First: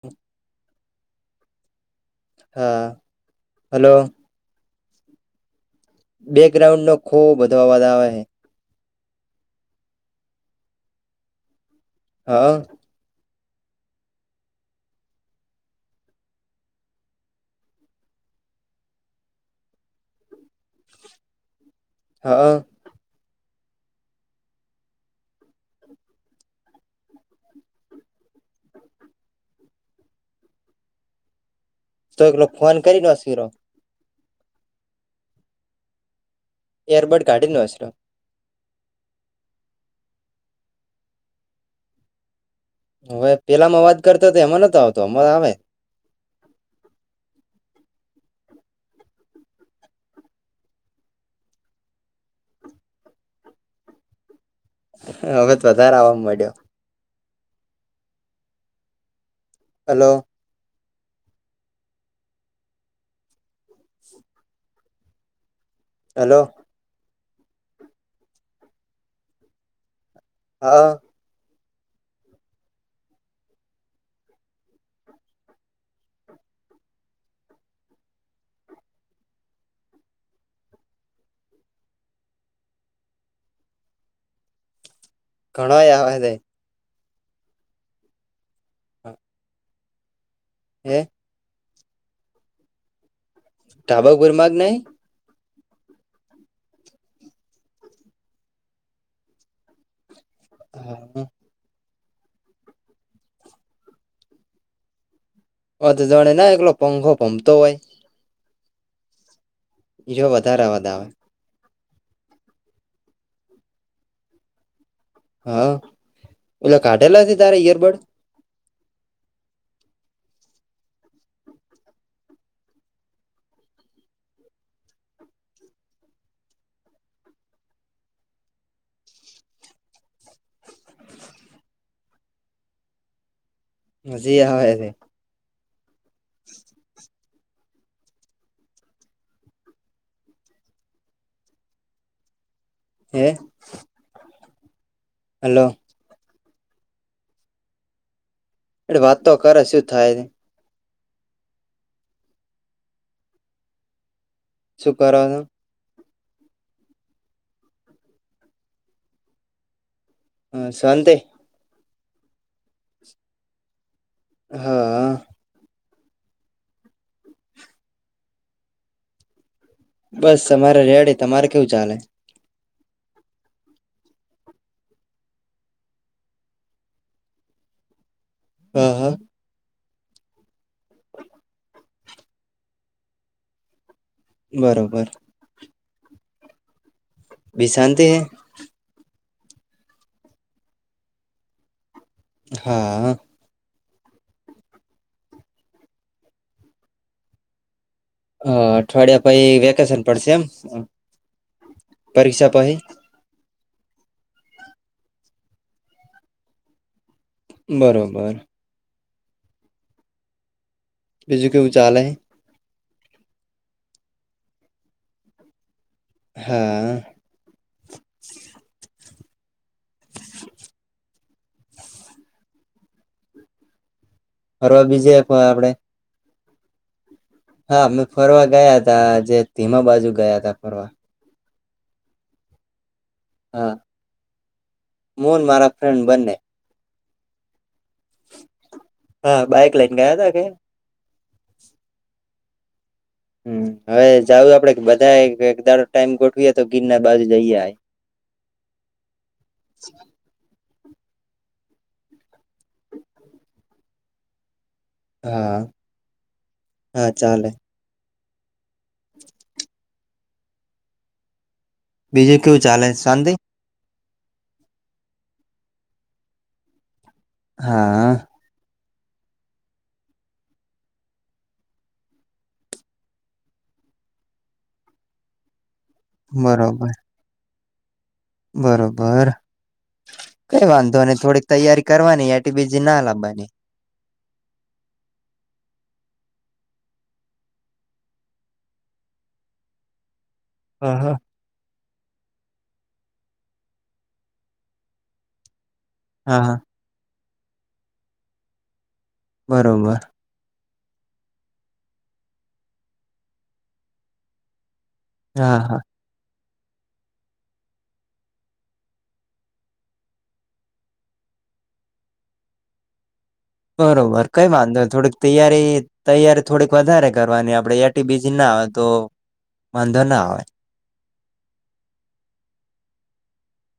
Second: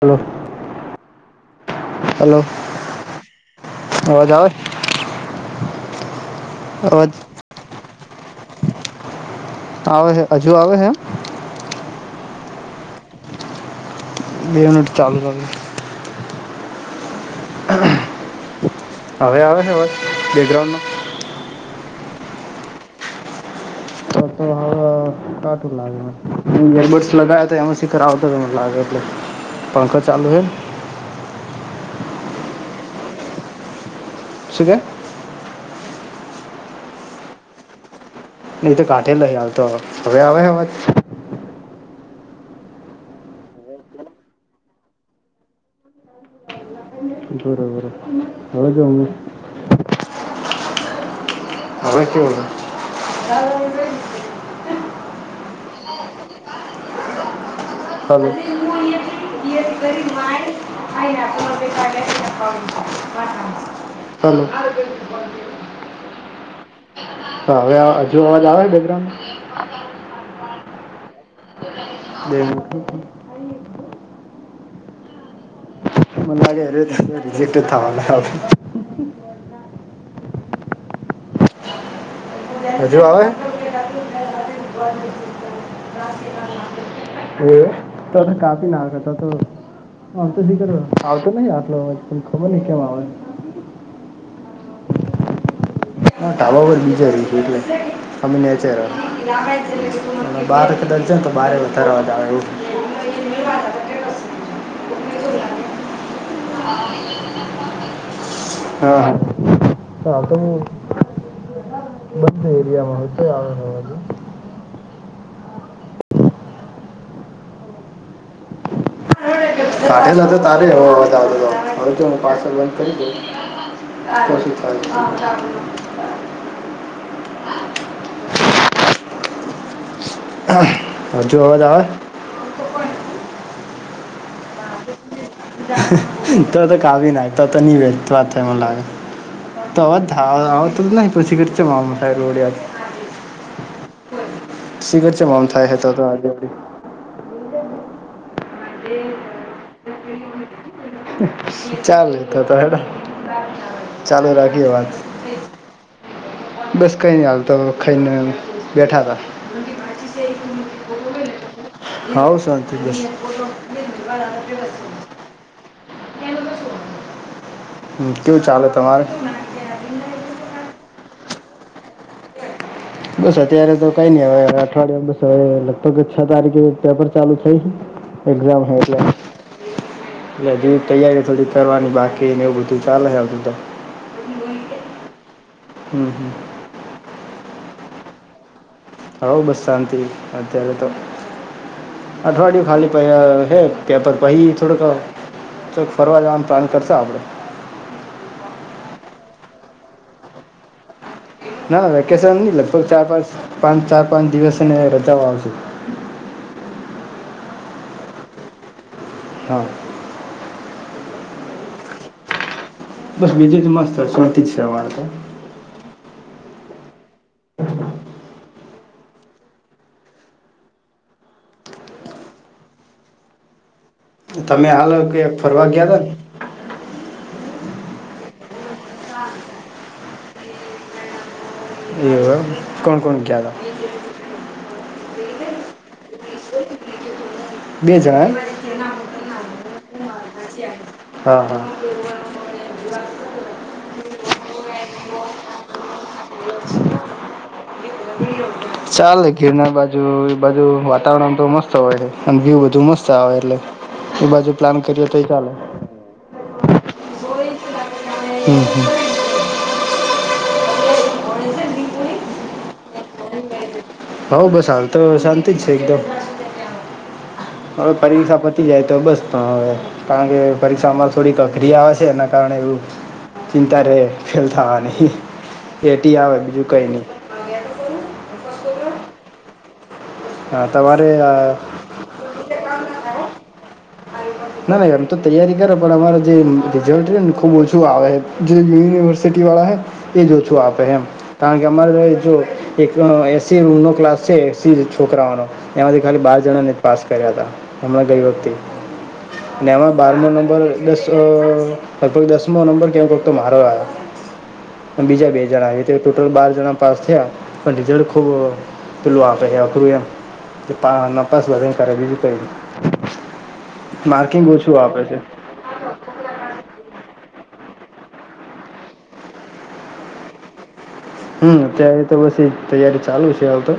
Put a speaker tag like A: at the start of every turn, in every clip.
A: હાલો.
B: હા હલો.
A: અવાજ આવે?
B: બેકગ્રાઉન્ડ નો
A: અવાજ
B: ખો વધવા આવે છે.
A: આવે છે હજુ આવે છે?
B: હા.
A: બે યુનિટ ચાલુ [inaudible] હવે આવે છે બેગ્રાઉન્ડમાં?
B: હા.
A: તો તો હવે કાટું લાગે યરબડસ લગાવયા તો એમાં શિખર આવતો મને લાગે એટલે. પંખા ચાલાલુ હો?
B: તો એકલો ફોન કરીનેસવીરો
A: શું કેવો?
B: એયરબોટ ગાડી ન વસરો.
A: નહી તો કાંઠે લઈ આવતો હવે આવે હવાજ?
B: હવે પેલા માં વાત કરતો હતો એમાં નતો આવતો અમારો આવે.
A: [unintelligible] [inaudible] હવે કેવું? [inaudible]
B: અવાજ વધારે આવવા મળ્યો.
A: હલો. હલો.
B: Hello hello.
A: તો હવે હજુ અવાજ આવે બેકગ્રાઉન્ડ?
B: હા.
A: દે. મ નાગડીઓ દાજો રિજેક્ટ થાયવાલા. હજુ આવે.
B: ઘણોય આવે છે
A: એ તો કાપી નાખાતા તો તોીક.
B: હે
A: નહી આટલો ખબર નહ કેમ આવે.
B: ટાબા ગર માગ નં.
A: ના ાબા પરર બીજા ર છેું એટલે અમે નેચર. અને બાર કદચ જ તો બારે વધારવા જ આવે એવ.
B: ઓ તો જાણે ના એકલો પંખો ભમતો હોય.
A: હા હા હ
B: જો
A: તોું.
B: વધારે અવાજ આવે
A: બને એરિયામાં હોય તો આવેવાજ.
B: હા ઓલા કાઢેલા નથી તારેા ઈયરબડ.
A: કાઠેલા તો તારે હ હ પા બંધ કરી દઉ. [inaudible] હજુ અવાજ આવે.
B: હજી છે.
A: તો તો કાવી ના તો તો નની ભે વાત મ. તોવાજ ધા આવ તો જ નહી પછી કર છે મામ સાહેબ રોડ.
B: હ.
A: શીગર છેમ
B: હલો
A: થાય હતો તો આજે.
B: એટ વા તો ખરે શું થાય.
A: ચલે તો તો હે ચાલો રાખીએ વાત.
B: શું કરો છો
A: બસ કઈ નઈ હાલ તો ખાઈને બેઠા તા. મી ભછી છે.
B: હ શંતે.
A: હવ શાંત બસ.
B: હા
A: હ કેવું ચાલે તમારે.
B: બસ તમારે રેડીે તમારે કેવું ચાલે.
A: બસ અત્યારે તો કઈ નઈ હવેવે અઠવાડિયા બસ હવે લગભગ છ તારીખે પેપર ચાલુ થઈ. એક્ઝામ
B: હા
A: હલે
B: હા
A: એટલે હજુ તૈયારી થોડી કરવાની બાકીને એવું બધું ચાલે છે આવધા.
B: બરોબર.
A: હમ હમ.
B: ભશાતે હૈ.
A: હઉ બસ શાંતિ અત્યારે તો અઠવાડિય ખાલી પ
B: હા
A: હે. તે્યા પર પછી થોડોક ચોક ફરવા જવાનું પ્લાન કરશ આપણે.
B: હ અઠવાડિયા પી વેકેશન પડશે એમ.
A: ના વેકેશન
B: પરીક્ષા
A: નહી
B: પછી
A: લગભગ ચાર પાંચ પાંચ ચાર પાંચ દિવસને રચાઓ આવશે.
B: બરોબર.
A: હા.
B: બીજ કેવું ચાલે.
A: બસ બીજુંજ મસ્ત હશેથી જ છેવાળ તો.
B: હા.
A: તમે
B: ફરવા
A: હાલો
B: બીજે
A: કે ફરવા
B: આપડે
A: ગયા હતા ને.
B: હા મેમે ફરવા ગયા હતા જે ધીમા બાજુ ગયા હતા ફરવા.
A: એવ કોણ કોણ કયા હતા.
B: મન મારા ફ્રેન્ડ બંને.
A: બેજણ.
B: હા બાઇક લઈન ગયા તા કે.
A: હા હા મળ
B: હમ હવે જઉું આપડે બધા એક દાડો ટાઈમ ગોઠવીએ તો ગીર ના બાજુ જઈએ
A: ચાલે ઘીરણ બાજુ એ બાજુ વાતાવરણ તો મસ્ત હોય છે. અને ભ્યુ બધું મસ્ત આવે એટલે એ બાજુ પ્લાન કરી
B: હા હા ચાલે
A: હમ્મ હમ
B: બીજું કેવું ચાલેન્ છે. શાંદિ
A: હઉ બસ હાલ તો શાંતિ જ છે. એકદમ હવે
B: હા
A: પરીક્ષા તી જાય તો બસ પણ હવે કારણ કે પરીક્ષામાં થોડીક અક્રિયા હ છે. એના કારણે એવું ચિંતા રે ફેલ થવા નહ એટી આવે બીજું કઈ
B: બરોબર
A: નઈ આગ્યાું
B: બરોબર
A: હા
B: કઈ વાંધો
A: તમારે અ,
B: થોડીક તૈયારી કરવાની આ બીજી ના લવાની
A: ના ના એમ તો તૈયારી કરે પણ અમારે જે રિઝલ્ટ ને ખુબ ઓછું આવે યુનિવર્ સિટી વાળા હૈ એ જ ઓછું આપે
B: હા
A: એમ
B: હા
A: કારણ કે અમારે જો એક એસી રૂમનોો ક્લાસ છે. એસી છોકરાઓનો એમાંથી ખાલી બાર
B: હા હા
A: જણાને પાસ કર્યા હતા હમણાં ગઈ વ્યક્તિ નેવા
B: બરોબર
A: બારમો નંબર દસ લગભગ દસમો નંબર ક વક્તો મારો આવ્યો બીજા બે
B: હા
A: હજાર,
B: હા
A: આવે તો ટોટલ બાર જણા પાસ થયા પણ રિઝલ્ટ ખૂબ પેલું આપ્યા થ્રુ એમ જે પા ન પસવાદ કારરેવીજ કરી
B: બરોબર કઈ વાંધો થોડક તૈયારી તૈયારી થોડીક વધારે કરવાની આપડે એટી બીજી ના આવે તો વાંધો ના આવે
A: હમ અત્યારે તો બછી એ તૈયારી ચાલુ છે. આવતો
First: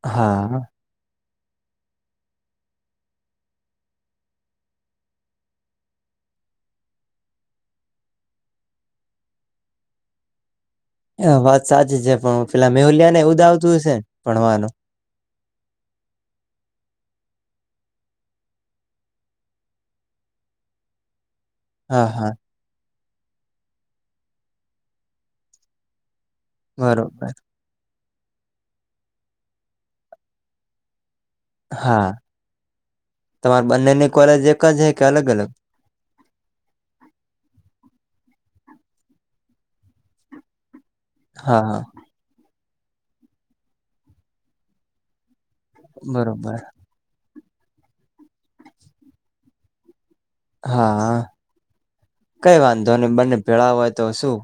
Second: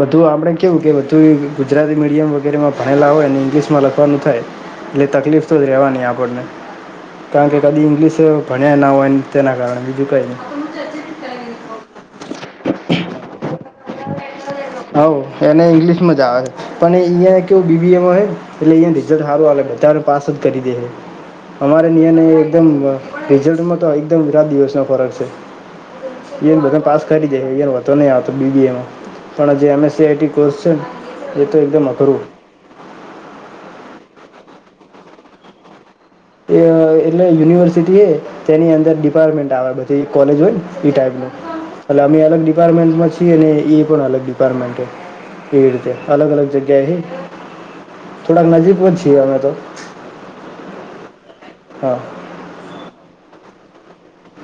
A: બધું આપડ
B: હા
A: કેવું કે બધું ગુજરાતી મીડિયમ વગેરેમાં ભણેલા હોય અને ઇંગ્લિશમાં લખવાનું થાય એટલે તકલીફ, તો જ રહેવાનીહી આપણને કારણ કે કદી ઈંગ્લિશ ભણ્યા ના હોય, તેના કારણે બીજું કઈ નહી.
B: હા વાત સાચી છે. પણ હ પેલા મેહુલિયા ને એ ઉુંદ આવતું હશે ભણવાનું
A: હ એને ઇંગ્લિશ માં જ આવે છે. પણ અંયા કેવ બીબીમ એટલે રઝલ્ટ સારું પાસ જ કરી દે અમારે
B: હા
A: નિને
B: હા
A: એકમ રિઝલ્ટમાં તો એકદમ રાત દિવસનો ફરક છે. એ બધ પાસ કરી
B: બરોબર
A: જાય એ નહી, આવતો બી એમાં પણણા જે એમએસ સીઆઈટી કોર્સ છેને
B: હા તમાર બંનેની કોલેજ એક જ છે. કે અલગ અલગ
A: એટલે યુનિવર્સિટી એ તેની અંદર ડિપાર્ટમેન્ટ આવે બધી કોલેજ હોય ને એ ટાઈપનું
B: હા હા
A: એટલે અમે અલગ ડિપાર્ટમેન્ટમાં છીએ. અને એ પણ અલગ ડિપાર્ટમેન્ટ પીડતે અલગ અલગ
B: બરોબર
A: જગ્યા હ થોડાક નજીક જ છીએ. અમે તો
B: હા
A: હા
B: કઈ વાંધો બંને ભેળા હોય તો શું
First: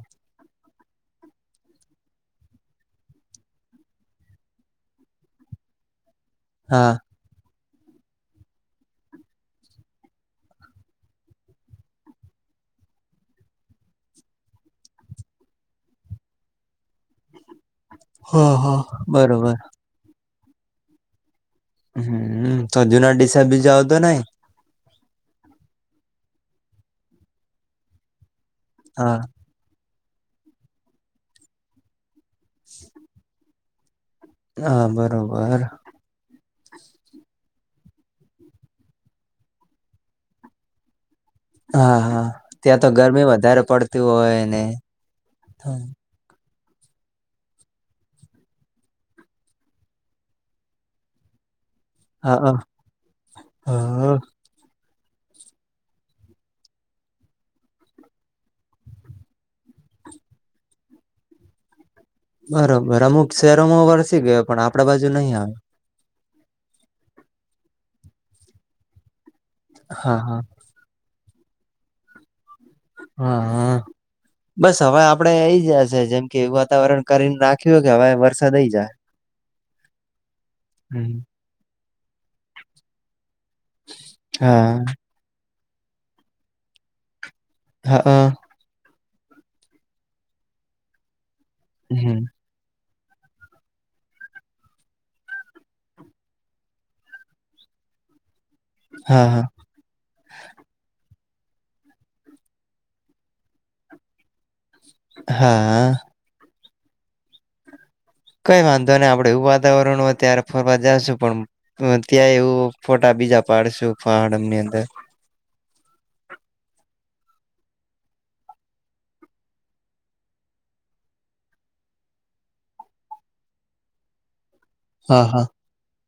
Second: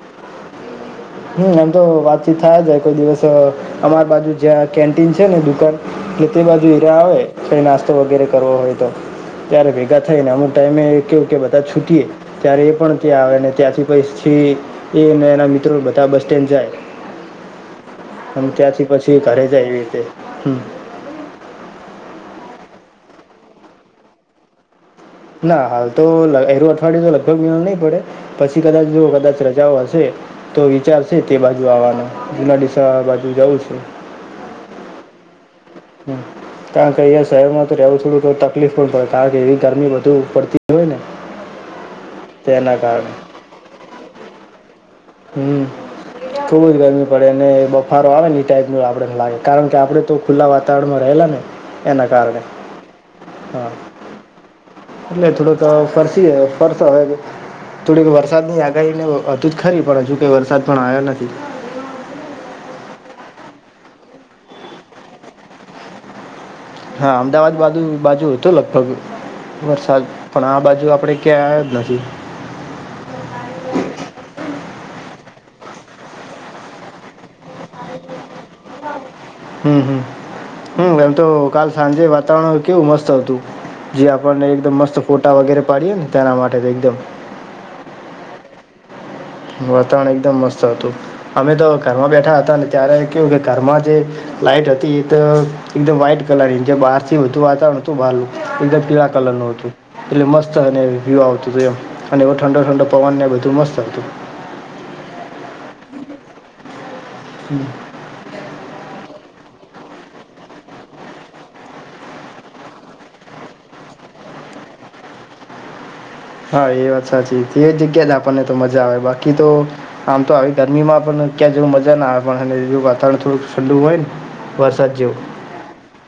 A: હમ એમ તો વાતચીત થાય જ કોઈ દિવસ અમાર બાજુ જ્યાં કેન્ટીન છેને. દુકાન એટલે તે બાજુ
B: હા
A: હઈરા આવે નાસ્તો વગેરે કરવો હોય, તો ત્યારે ભેગા થઈ ને અમુક ટાઈમે કેવું કે બધા છૂટીએ ત્યારે એ પણ ત્યાં આવેને ત્યાંથી પછથી એ એના મિત્રો બ બસ સ્ટેન્ડ જાય અને
B: હા હા
A: ત્યાંથી પછી ઘરે
B: બરોબર
A: જાય, એવી રીતે હમ
B: હ સજુના ડીસા બી જાઉ તો નાઈ
A: ના હાલ તો એરું અઠવાડય તો લગભગ નહીં પડે પછી કદાચ જો
B: હા
A: કદાચ રજાઓ હશે તો વિચાર છે તે બાજુ આવવાનો જુના ડીસાા બાજુ જવ છું.
B: હા બરોબર
A: હમ [inaudible] કારણ કે અહીંયા શહેરમાં તો રહેવું થોડું તકલીફ પણ પડે કારણ કે એવી ગરમી વધુ પડતી હોય ને?
B: હા હા
A: તેના
B: ત્યાં તો
A: કારણે
B: ગરમી વધારે પડતી હોય ને,
A: હમ ખુબ જ ગરમી પડે અને બફારો આવે ને એ ટાઈપ ન આપણેને લાગે કારણ કે આપડે તો ખુલ્લા વાતાવરણમાં રહેલા ને એના
B: હા
A: કારણે, હા એટલે થોડો તો ફરસી ફરસા હોય થોડીક વરસાદ ની આગાહીને હતું જ ખરી પણ હજુ કે વરસાદ પણ આવ્યો નથી.
B: બરોબર અમુક શહેરોમાં વરસી ગયો પણ આપડા બાજુ નહીં આવે,
A: હા અમદાવાદ બાજુ બાજુ હતું લગભગ વરસાદ
B: હા હા
A: પણ આ બાજુ આપડે ક એદના છે [inaudible]
B: હા હા બસ હવે આપડે આઈ જાયશે જેમ કે એવું વાતાવરણ કરીને રાખ્યું હો કે હવે વરસાદ આઈ જા
A: હમ હમ હમ એમ તો કાલ સાંજે વાતાવરણ કેવું મસ્ત હતું જે આપણને એકદમ
B: હા
A: મસ્ત ફોટા વગેરે પાડીએ ને તેના માટે તો એકદમ
B: હા હઅઅ
A: વાતાવરણ એકદમ મસ્ત હતું અમે તો ઘરમાં
B: હમ
A: બેઠા હતા ને ત્યારે કેું કે ઘરમાં જે લાઈટ હતી એ તો એકદમ વ્હાઈટ કલર જે બહાર થી વધુ વાતાવણ નતું બહારનુ એકદ પીળા કલર
B: હા
A: હતું એટલે મસ્ત અને વ્યુ આવતું હતું એમ અને એ ઠંડો ઠંડો પવન બધું મસ્ત હતું
B: હા
A: હમ
B: કઈ વાંધો નહી આપડે એવું વાતાવરણ હો ત્યારે ફરવા જશું, પણ હ ત્યાં એવું ફોટા બીજા પાડશું પાહડ ની અંદર,
A: હા એ વાત સાચી છે. એ જગ્યા જ આપણને તો મજા આવે બાકી તો આમ તો આવી ગરમીમાં પણ ક્યાં જેવ મજા ના આવે પણ વાતાવરણ થોડું ઠંડુ હોય ને વરસાદ જેવું
B: હા હા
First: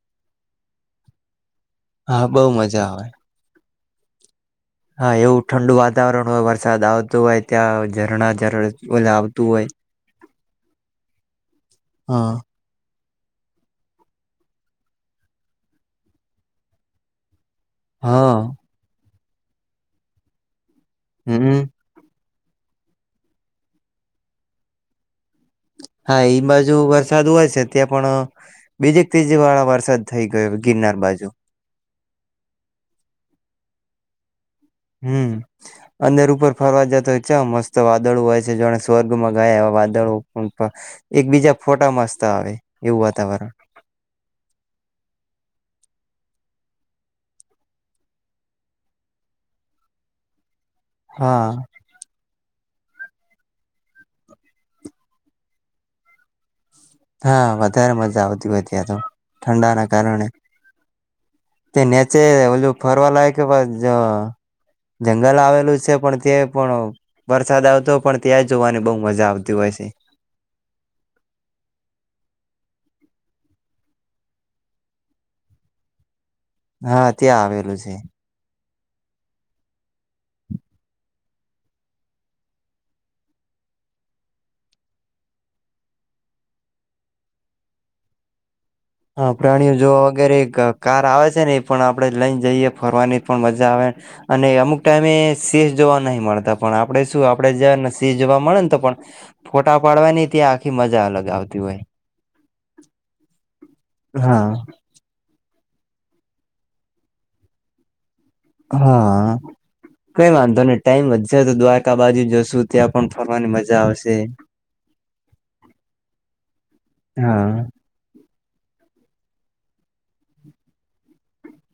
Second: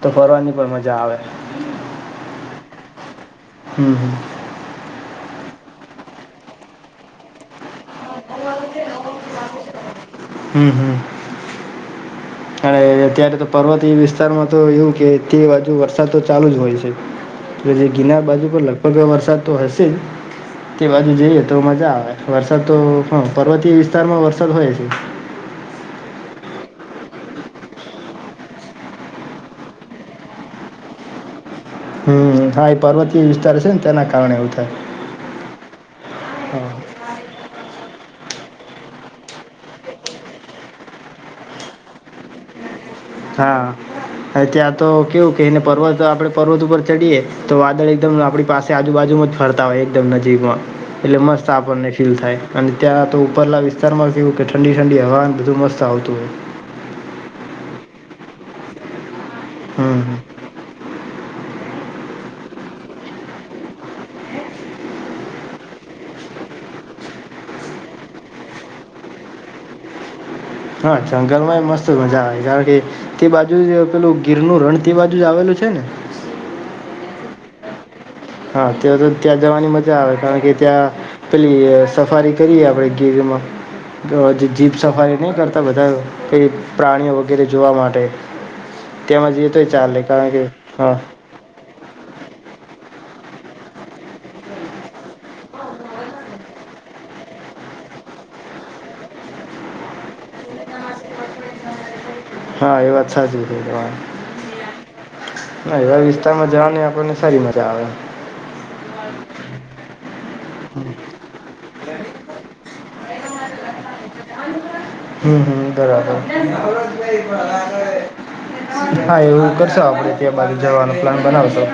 A: તો ફરવાની પણ મજા આવે.
B: હા બઉુ મજા આવે.
A: હમ હ
B: હા એવું ઠંડુ વાતાવરણ હોય વરસાદ આવતો હોય ત્યાં ઝરણા ઝરણ આવતું હોય,
A: હમ હમ
B: હા
A: અને અત્યારે તો પર્વતીય વિસ્તારમાં તો એવું કે તે બાજુ વરસાદ તો ચાલુ જ હોય છે. એ જે ગિનાર બાજુ
B: હા
A: પર લગભગ વરસાદ તો હશે જ તે બાજુ જે હ તો
B: હમ
A: મજા આવે. વરસાદ તો હ પર્વતીય વિસ્તાર માં વરસાદ હોય છે.
B: હા એ બાજુ વરસાદ હોય છે ત્યાં પણ બીજીે એક ત્રીજી વાળા વરસાદ થઈ ગયો ગિરનાર બાજુ.
A: હમ હા એ પર્વતીય વિસ્તાર છે ને તેના કારણે એવું થાય.
B: હમ અંદર ઉપર
A: હા
B: ફરવા જતા હોય ચ મસ્ત વાદળો હોય છે જાણે સ્વર્ગમાં ગયા એવા વાદળો એક બીજા ફોટા મસ્ત આવે એવું વાતાવરણ
A: હા ત્યાં તો કેવું કેને પર્વત આપડે પર્વત ઉપર ચડીએ તો વાદળ એકદમ આપણી પાસે આજુબાજુમાં જ ફરતા હોય એકદમ નજીકમાં એટલે
B: હા.
A: મસ્ત આપણને ફીલ થાય. અને ત્યાં તો ઉપરલા વિસ્તારમાં કેવું કે ઠંડી ઠંડી હવામાન બધું મસ્ત આવતું હોય.
B: હા વધારે મજા આવતી હોય ત્યાં તો ઠંડાના
A: હમ હમ.
B: કારણે તે નેચે ઓજું ફરવા લાગ કે જંગલ આવેલું છે પણ તે પણ વરસાદ આવતોય પણ ત્યાં જોવાની બહુ મજા આવતી હોય છે
A: હા જંગલમ મસ્ત મજા આવે કારણ કે તે બાજુ જ પેલું ગીરનુંું રણ તે બાજુ જ આવેલું છે ને
B: હા ત્યાં આવેલું છે
A: હા તે તો ત્યાં જવાની મજા આવે કારણ કે ત્યાં પેલી સફારી કરીએ આપણેે ગીરમાં જીપ સફારી નહી કરતા બધા પ્રાણીઓ વગેરે જોવા માટે
B: હા
A: તેમાં જઈએ તોય
B: પ્રાણીઓ
A: ચાલે
B: જોવા
A: કારણ
B: વગેરે
A: કે હા
B: કાર આવે છે ને પણ આપણે લઈને જઈએ ફરવાની પણ મજા આવે અને અમુક ટાઈમે શેહ જોવા નહી મળતા પણ આપણેે શું આપણેે જાય ને શેહ જોવા મળે ને તો પણ ફોટા પાડવાની ત્યાં આખી મજા અલગ આવતી હોય
A: હા એ વાત સાચી ર તમા
B: હા
A: ના એવા વિસ્તારમાં જવા આપણને સારી મજા આવે
B: હા કઈ વાંધો નને ટાઈમ વધશે તો દ્વારકા બાજુ જશુ ત્યાં પણ ફરવાની મજા આવશે
A: હમ હમ બરાબર
B: હા
A: હા એવું કરશો આપડે ત્યાં બાજુ જવાનો પ્લાન બનાવશો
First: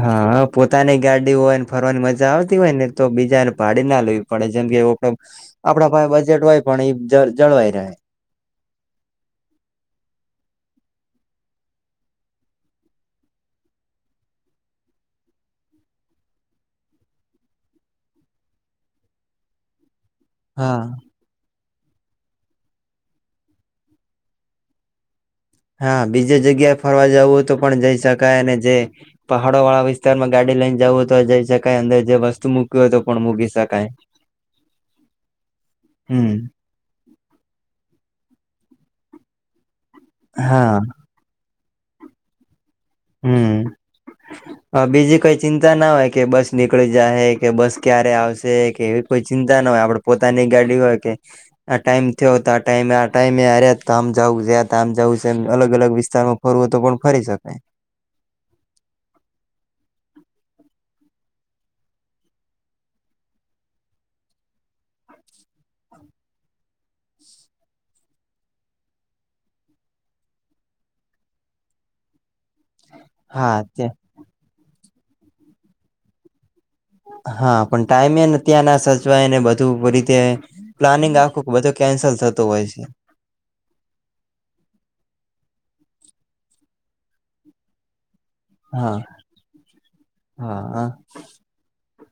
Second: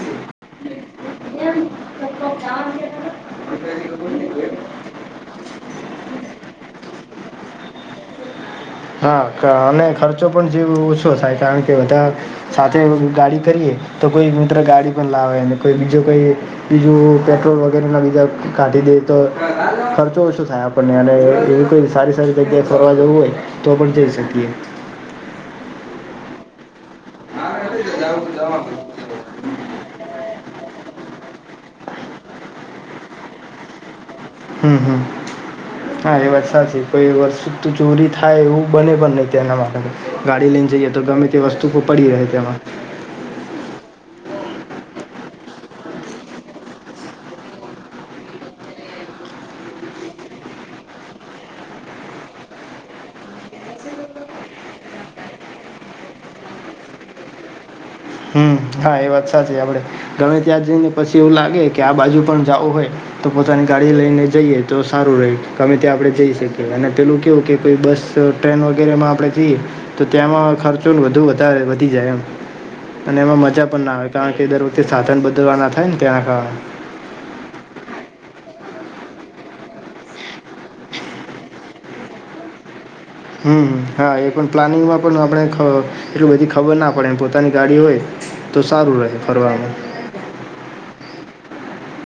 B: હા પોતાની ગાડી હોય ને ફરવાની મજા આવતી હોય ને તો બીજાને ભાડી ના લય પડે જેમ કે એવ આપડા પાસે બજેટ હોય પણ એ જ જળવાઈ રહે
A: હા અને ખર્ચો પણ જે ઓછો થાય કારણ કે બધા સાથે ગાડી કરીએ તો કોઈ મિત્ર ગાડી પણ લાવે કોઈ બીજો કોઈ બીજું પેટ્રોલ વગેરે ના બીધા કાઢી દે તો ખર્ચો શું થાય
B: હા
A: આપણને અને એવી કોઈ સારી સારી જગ્યાએ ફરવા જવું હોય તો પણ જઈ શકીએ
B: હા બીજ જગ્યાએ ફરવા જવુંય તો પણ જઈ શકાય અને જે પહાડો વાળા વિસ્તાર માં ગાડી લઈને જવું હોય તો જઈ શકાય અંદર જે વસ્તુ મૂકવી હોય તો પણ મૂકી શકાય
A: હમ હમ હા એ
B: હમ
A: વાત સાચી તોઈ વર્ષુ ચોરી થાય એવું બને પણ નહ એના માટે ગાડી લઈને
B: હા
A: જઈએ તો ગમે તે વસ્તુઓ પડી રહે તેમાં
B: હમ હ બીજી કોઈ ચિંતા ના હોય કે બસ નીકળી જશે કે બસ ક્યારે આવશે કે એવી કોઈ ચિંતા ના હોય આપડ પોતાની ગાડી હોય કે આ ટાઈમ થયો હતો આ ટમે આ ટાઈમે્યા તો આમ જ આમ જ અલગ અલગ વિસ્તારમાં ફરવું તો પણ ફરી શકાય
A: હમ હા એ વાત સાચી આપડે ગણ ત્યાદ જઈ ને પછી એવું લાગે કે આ બાજુ પણ જવું હોય તો પોતાની ગાડી લઈને જઈએ તો સારું ર ગમે તે આપણે જઈ શકીએ અને પેલું કેવું કે કોઈ બસ તો ટ્રેન વગેરેમાં આપણે જઈએ તો ત્યાંમાં ખર્ચો વધુ વધારે વધી જાય એમ અને એમાં
B: હા
A: મજા પણ ના
B: ત્યાં
A: આવે કારણ કે દર વખતે સાધન બદલવાના થાય ને ત્યાં ખાવાનું
B: હા પણ ટાઈમે એને ત્યાં ના સચવાયને બધું રીતે પ્લાનિંગ આખું કે બધો કેન્સલ થતો હોય છે
A: હમ હા એ પણ પ્લાનિંગમાં પણ આપણે એટલું બધી ખબર ના પડે એમ પોતાની ગાડી હોય તો
B: હા
A: સારું રહે ફરવાવામાં
B: હા હ